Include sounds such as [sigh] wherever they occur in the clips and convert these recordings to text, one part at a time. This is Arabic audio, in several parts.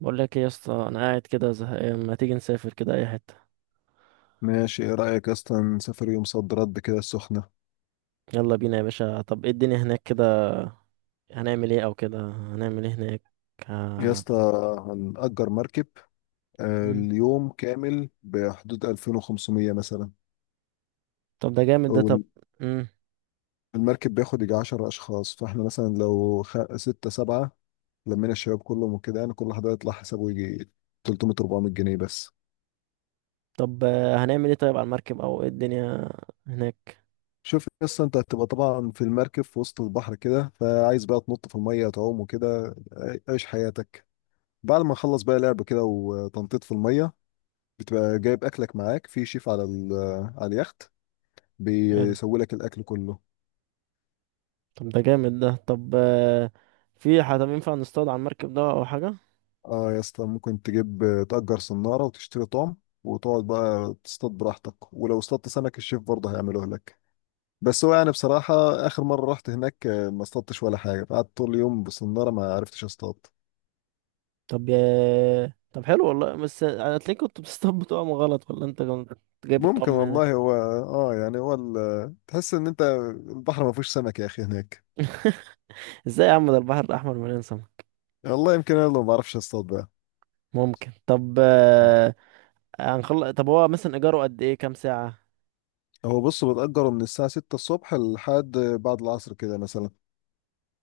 بقول لك ايه يا اسطى، انا قاعد كده زهقان. ما تيجي نسافر كده اي حته؟ ماشي، ايه رأيك يا اسطى نسافر يوم صد رد كده السخنة؟ يلا بينا يا باشا. طب ايه الدنيا هناك كده؟ هنعمل ايه؟ او كده هنعمل ايه هناك؟ يا ه- اسطى، هنأجر مركب. مم. اليوم كامل بحدود 2500 مثلا. طب ده جامد ده. طب والمركب مم. بياخد يجي 10 أشخاص، فاحنا مثلا لو ستة سبعة لمينا الشباب كلهم وكده، يعني كل واحد هيطلع حسابه يجي 300 400 جنيه بس. طب هنعمل ايه طيب على المركب او ايه الدنيا هناك؟ شوف يا اسطى، انت هتبقى طبعا في المركب في وسط البحر كده، فعايز بقى تنط في المية تعوم وكده. عيش حياتك. بعد ما نخلص بقى لعب كده وتنطيط في المية، بتبقى جايب اكلك معاك. في شيف على على اليخت حلو. بيسوي لك الاكل كله. طب ده جامد ده. طب في حد ينفع نصطاد على المركب ده او حاجه؟ اه يا اسطى، ممكن تجيب تأجر صنارة وتشتري طعم، وتقعد بقى تصطاد براحتك، ولو اصطادت سمك الشيف برضه هيعمله لك. بس هو يعني بصراحة، آخر مرة رحت هناك ما اصطادتش ولا حاجة، قعدت طول اليوم بالصنارة ما عرفتش اصطاد. طب طب حلو والله. بس هتلاقيك كنت بتصطاد بطعم غلط، ولا انت كنت جايب الطعم ممكن من هناك؟ والله. هو يعني هو تحس ان انت البحر ما فيهوش سمك يا اخي هناك. ازاي يا عم؟ ده البحر الاحمر مليان سمك. والله يمكن انا اللي ما بعرفش اصطاد بقى. ممكن. طب هنخلص، طب هو مثلا ايجاره قد ايه؟ كام ساعة؟ هو بص، بتأجره من الساعة 6 الصبح لحد بعد العصر كده مثلا.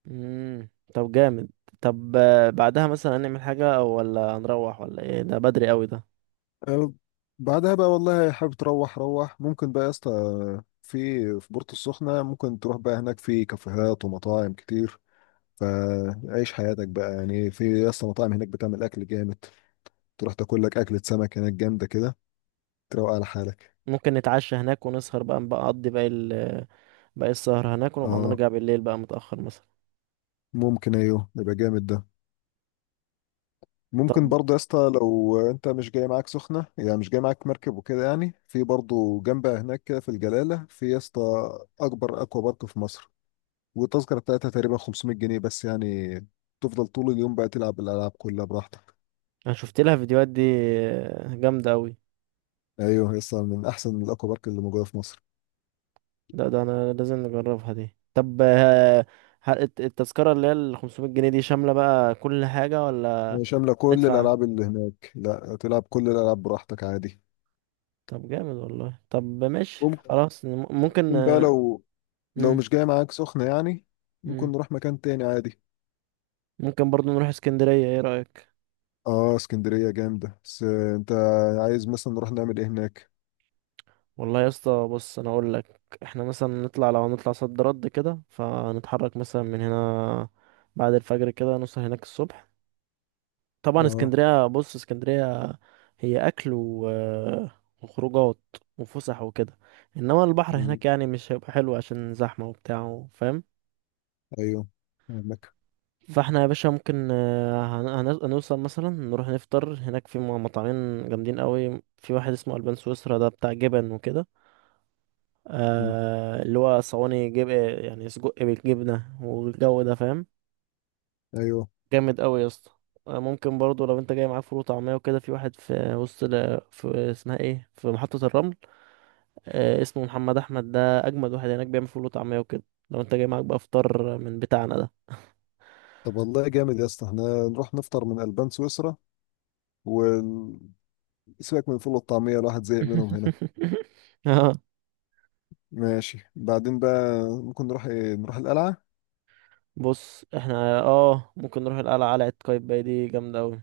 امم. طب جامد. طب بعدها مثلا هنعمل حاجة أو ولا هنروح ولا ايه؟ ده بدري قوي ده. أه، بعدها بقى والله حابب تروح روح، ممكن بقى يا اسطى في في بورتو السخنة. ممكن تروح بقى هناك، في كافيهات ومطاعم كتير، فعيش حياتك بقى، يعني في يا اسطى مطاعم هناك بتعمل أكل جامد، تروح تاكل لك أكلة سمك هناك جامدة كده، تروق على حالك. ممكن نتعشى هناك ونسهر بقى، نبقى نقضي باقي ال باقي السهر هناك ونبقى اه نرجع بالليل بقى متأخر مثلا. ممكن. ايوه، يبقى جامد ده. ممكن برضه يا اسطى، لو انت مش جاي معاك سخنه يعني، مش جاي معاك مركب وكده، يعني في برضه جنبها هناك كده، في الجلاله، في يا اسطى اكبر اكوا بارك في مصر. والتذكره بتاعتها تقريبا 500 جنيه بس، يعني تفضل طول اليوم بقى تلعب الالعاب كلها براحتك. انا شفت لها فيديوهات دي، جامدة قوي. ايوه يا اسطى، من احسن الاكوا بارك اللي موجوده في مصر. ده انا لازم نجربها دي. طب التذكرة اللي هي ال 500 جنيه دي شاملة بقى كل حاجة ولا شامله كل هندفع؟ الالعاب اللي هناك، لا تلعب كل الالعاب براحتك عادي. طب جامد والله. طب ماشي ممكن خلاص. ممكن ممكن بقى لو مم. مش جاي معاك سخنه يعني، مم. ممكن نروح مكان تاني عادي. ممكن برضو نروح اسكندرية، ايه رأيك؟ اه اسكندرية جامدة، بس انت عايز مثلا نروح نعمل ايه هناك؟ والله يا اسطى بص، انا اقول لك احنا مثلا نطلع، لو هنطلع صد رد كده، فنتحرك مثلا من هنا بعد الفجر كده، نوصل هناك الصبح. طبعا اه. اسكندرية، بص اسكندرية هي اكل و... وخروجات وفسح وكده، انما البحر مم. هناك يعني مش هيبقى حلو عشان زحمة وبتاع، فاهم؟ ايوه، فاهمك. فاحنا يا باشا ممكن هنوصل مثلا نروح نفطر هناك في مطعمين جامدين قوي. في واحد اسمه البان سويسرا، ده بتاع جبن وكده، مم. آه اللي هو صواني جب يعني سجق بالجبنه والجو ده، فاهم؟ ايوه. جامد قوي يا اسطى. ممكن برضو لو انت جاي معاك فول وطعميه وكده، في واحد في وسط في اسمها ايه، في محطه الرمل، آه اسمه محمد احمد، ده اجمد واحد هناك، بيعمل فول وطعميه وكده، لو انت جاي معاك بقى فطار من بتاعنا ده. طب والله جامد يا اسطى، احنا نروح نفطر من البان سويسرا، وسيبك من الفول والطعمية، الواحد زهق منهم هنا. [laughs] [laughs] اه. ماشي، بعدين بقى ممكن نروح ايه، نروح القلعة. بص احنا اه ممكن نروح القلعة، قلعة قايتباي دي جامدة اوي.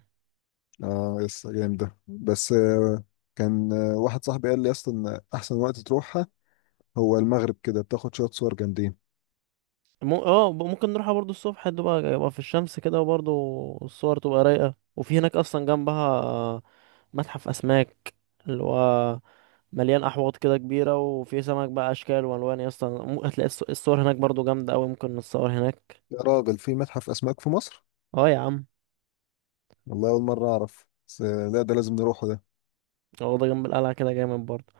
اه يا اسطى جامدة، بس كان واحد صاحبي قال لي يا اسطى، ان احسن وقت تروحها هو المغرب كده، بتاخد شوية صور جامدين. اه ممكن نروحها برضو الصبح، تبقى يبقى في الشمس كده، وبرضو الصور تبقى رايقة. وفي هناك اصلا جنبها متحف اسماك، اللي هو مليان احواض كده كبيرة، وفي سمك بقى اشكال والوان. اصلا هتلاقي الصور هناك برضو جامدة اوي، ممكن نتصور هناك. يا راجل، في متحف اسماك في مصر؟ اه يا عم. والله اول مره اعرف. بس لا، ده لازم نروحه ده. واخدة جنب القلعة كده، جامد برضه.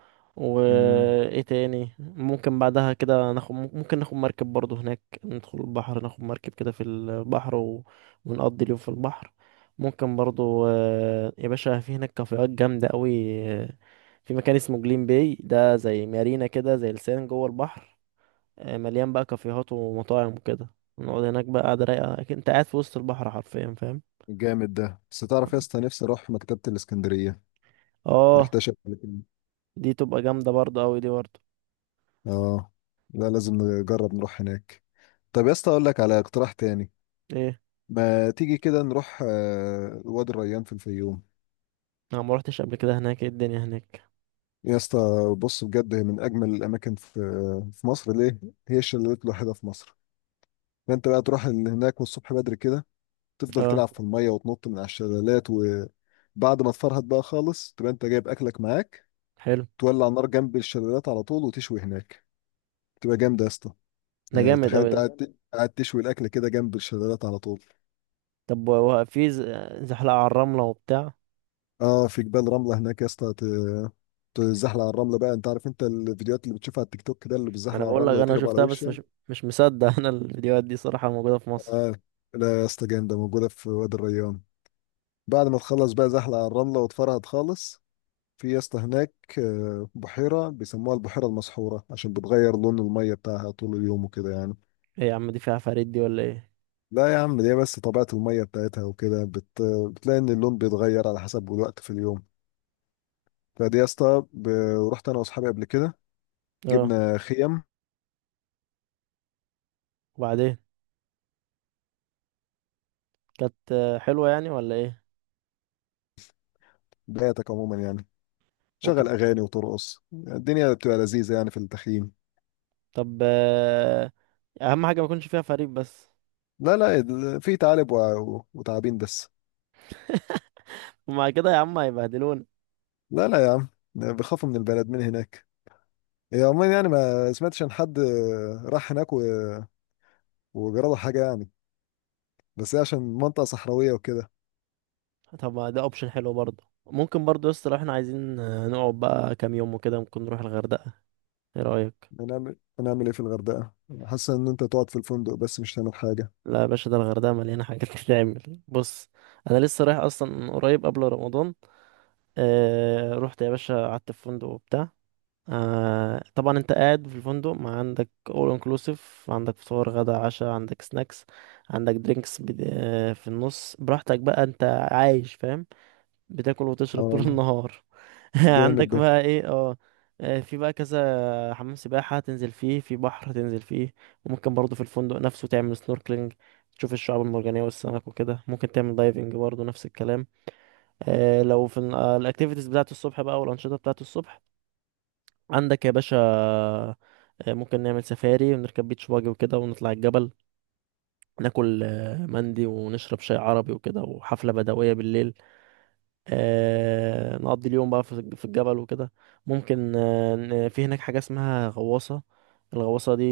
امم. وايه تاني ممكن بعدها كده ناخد؟ ممكن ناخد مركب برضه هناك، ندخل البحر، ناخد مركب كده في البحر و... ونقضي اليوم في البحر. ممكن برضه يا باشا، في هناك كافيهات جامدة قوي. في مكان اسمه جليم باي، ده زي مارينا كده، زي لسان جوه البحر، مليان بقى كافيهات ومطاعم وكده. نقعد هناك بقى، قاعدة رايقة، أكيد انت قاعد في وسط البحر حرفيا، فاهم؟ جامد ده. بس تعرف يا اسطى، نفسي اروح مكتبه الاسكندريه، ما اه رحتهاش قبل كده. دي تبقى جامدة برضه قوي دي برضه. اه. لا، لازم نجرب نروح هناك. طب يا اسطى، اقول لك على اقتراح تاني. ايه؟ ما تيجي كده نروح وادي الريان في الفيوم؟ انا ما روحتش قبل كده هناك. ايه الدنيا هناك؟ يا اسطى، بص بجد، هي من اجمل الاماكن في في مصر. ليه؟ هي الشلالات الوحيده في مصر. فانت بقى تروح هناك، والصبح بدري كده تفضل اه تلعب في الميه وتنط من على الشلالات. وبعد ما تفرهد بقى خالص، تبقى انت جايب اكلك معاك، حلو، تولع النار جنب الشلالات على طول وتشوي هناك. تبقى جامده يا اسطى. ده يعني جامد تخيل قوي انت ده. قاعد تشوي الاكل كده جنب الشلالات على طول. طب وهو في زحلقة على الرملة وبتاع؟ اه، في جبال رمله هناك يا اسطى، تزحلق على الرمله. بقى انت عارف انت الفيديوهات اللي بتشوفها على التيك توك ده، اللي بيزحلق انا على بقول لك الرمله انا ويتقلب على شفتها، بس وشه. مش مصدق [laughs] انا الفيديوهات دي صراحة موجودة في مصر؟ اه، لا يا اسطى، جامده موجوده في وادي الريان. بعد ما تخلص بقى زحلق على الرمله وتفرهد خالص. في يا اسطى هناك بحيره بيسموها البحيره المسحوره، عشان بتغير لون الميه بتاعها طول اليوم وكده يعني. ايه يا عم، دي فيها عفاريت دي ولا ايه؟ لا يا عم، دي بس طبيعة المية بتاعتها وكده بتلاقي إن اللون بيتغير على حسب الوقت في اليوم. فدي يا اسطى رحت أنا وأصحابي قبل كده، اه، جبنا خيم. وبعدين؟ كانت حلوة يعني ولا ايه؟ بياتك عموما يعني تشغل وكانت أغاني وترقص، الدنيا بتبقى لذيذة يعني في التخييم. طب اهم حاجة ما يكونش فيها فريق بس. لا، لا، في تعالب وتعابين بس. ومع كده يا عم هيبهدلونا. لا، لا يا عم، بيخافوا من البلد من هناك. هي عموما يعني ما سمعتش عن حد راح هناك وجرى له حاجة يعني. بس هي عشان منطقة صحراوية وكده. طب ما ده اوبشن حلو برضه. ممكن برضه يا اسطى، لو احنا عايزين نقعد بقى كام يوم وكده، ممكن نروح الغردقة، ايه رأيك؟ هنعمل ايه في الغردقة؟ حاسس ان انت تقعد في الفندق بس مش هتعمل حاجة. لا يا باشا، ده الغردقة مليانة حاجات [laughs] تتعمل. بص أنا لسه رايح أصلا قريب قبل رمضان، آه رحت يا باشا، قعدت في فندق وبتاع. آه طبعا أنت قاعد في الفندق، ما عندك أول انكلوسيف، عندك فطار غدا عشاء، عندك سناكس، عندك درينكس، آه في النص براحتك بقى أنت عايش، فاهم؟ بتاكل وتشرب طول اه، النهار. [laughs] جامد عندك ده. بقى ايه، اه، في بقى كذا حمام سباحة تنزل فيه، في بحر تنزل فيه. وممكن برضه في الفندق نفسه تعمل سنوركلينج، تشوف الشعاب المرجانية والسمك وكده. ممكن تعمل دايفنج برضه نفس الكلام. لو في الاكتيفيتيز بتاعة الصبح بقى والأنشطة بتاعة الصبح، عندك يا باشا ممكن نعمل سفاري ونركب بيتش باجي وكده، ونطلع الجبل، ناكل مندي، ونشرب شاي عربي وكده، وحفلة بدوية بالليل. نقضي اليوم بقى في في الجبل وكده. ممكن في هناك حاجة اسمها غواصة، الغواصة دي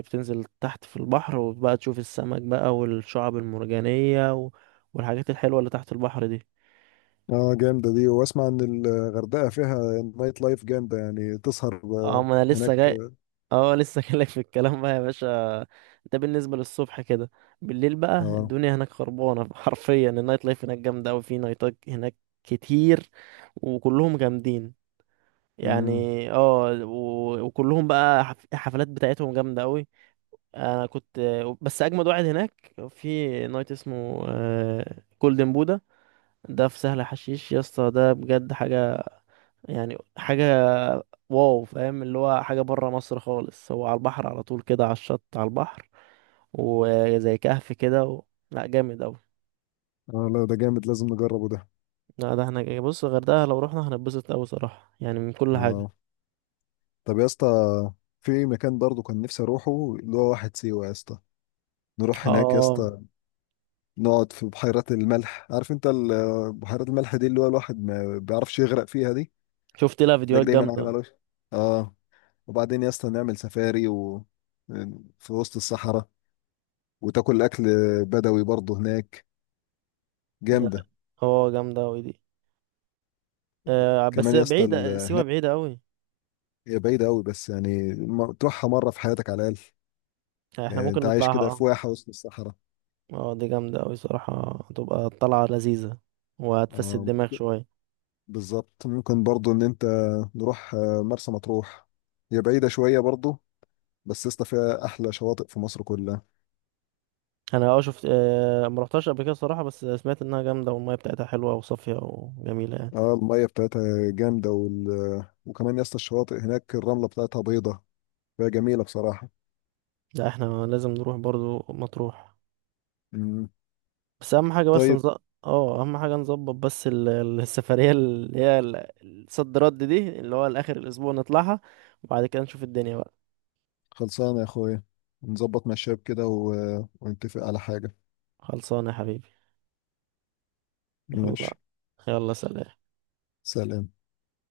بتنزل تحت في البحر، وبقى تشوف السمك بقى والشعب المرجانية و- والحاجات الحلوة اللي تحت البحر دي. اه، جامدة دي. واسمع ان الغردقة فيها نايت لايف جامدة، يعني تسهر اه ما انا هناك. لسه جاي. [laughs] اه لسه جايلك في الكلام بقى يا باشا. ده بالنسبة للصبح كده. بالليل بقى اه. الدنيا هناك خربانة [laughs] حرفيا. النايت لايف هناك جامدة أوي، في نايتات هناك كتير، وكلهم جامدين يعني. امم. اه وكلهم بقى الحفلات بتاعتهم جامدة قوي. انا كنت، بس اجمد واحد هناك، في نايت اسمه جولدن بودا، ده في سهل حشيش يا اسطى. ده بجد حاجة يعني، حاجة واو، فاهم؟ اللي هو حاجة برا مصر خالص. هو على البحر على طول كده، على الشط على البحر، وزي كهف كده و... لا جامد قوي. اه، لا ده جامد، لازم نجربه ده. لا ده احنا بص، الغردقة لو رحنا هنتبسط قوي صراحة يعني من كل حاجة. اه، طب يا اسطى، في مكان برضه كان نفسي اروحه، اللي هو واحد سيوة يا اسطى. نروح هناك يا اه اسطى، نقعد في بحيرات الملح. عارف انت بحيرات الملح دي، اللي هو الواحد ما بيعرفش يغرق فيها دي، شفت لها تلاقيك فيديوهات دايما عايم جامدة. على وشك. اه. وبعدين يا اسطى نعمل سفاري في وسط الصحراء، وتاكل اكل بدوي برضه هناك. ده جامده. هو جامدة أوي دي. آه بس كمان يا اسطى بعيدة، سيوة هناك، بعيدة أوي. هي بعيده قوي، بس يعني تروحها مره في حياتك على الاقل. احنا يعني ممكن انت عايش نطلعها، كده في اه. واحه وسط الصحراء. اه دي جامدة أوي صراحة، هتبقى طلعة لذيذة وهتفسد آه الدماغ ممكن. شوية. بالظبط. ممكن برضه ان انت نروح مرسى مطروح. هي بعيده شويه برضه، بس يا اسطى فيها احلى شواطئ في مصر كلها. أنا اه شفت آه مروحتهاش قبل كده صراحة، بس سمعت إنها جامدة والمية بتاعتها حلوة وصافية وجميلة يعني. اه، الميه بتاعتها جامده وكمان يا اسطى، الشواطئ هناك الرمله بتاعتها بيضه، فهي جميله بصراحه. لا احنا لازم نروح برضو مطروح. مم. بس أهم حاجة بس طيب. نظبط، اه أهم حاجة نظبط بس السفرية اللي هي الصد رد دي، اللي هو لآخر الأسبوع نطلعها، وبعد كده نشوف الدنيا بقى. خلصانة يا أخويا، نظبط مع الشباب كده ونتفق على حاجة. خلصانة يا حبيبي. يلا. ماشي. يلا سلام. سلام.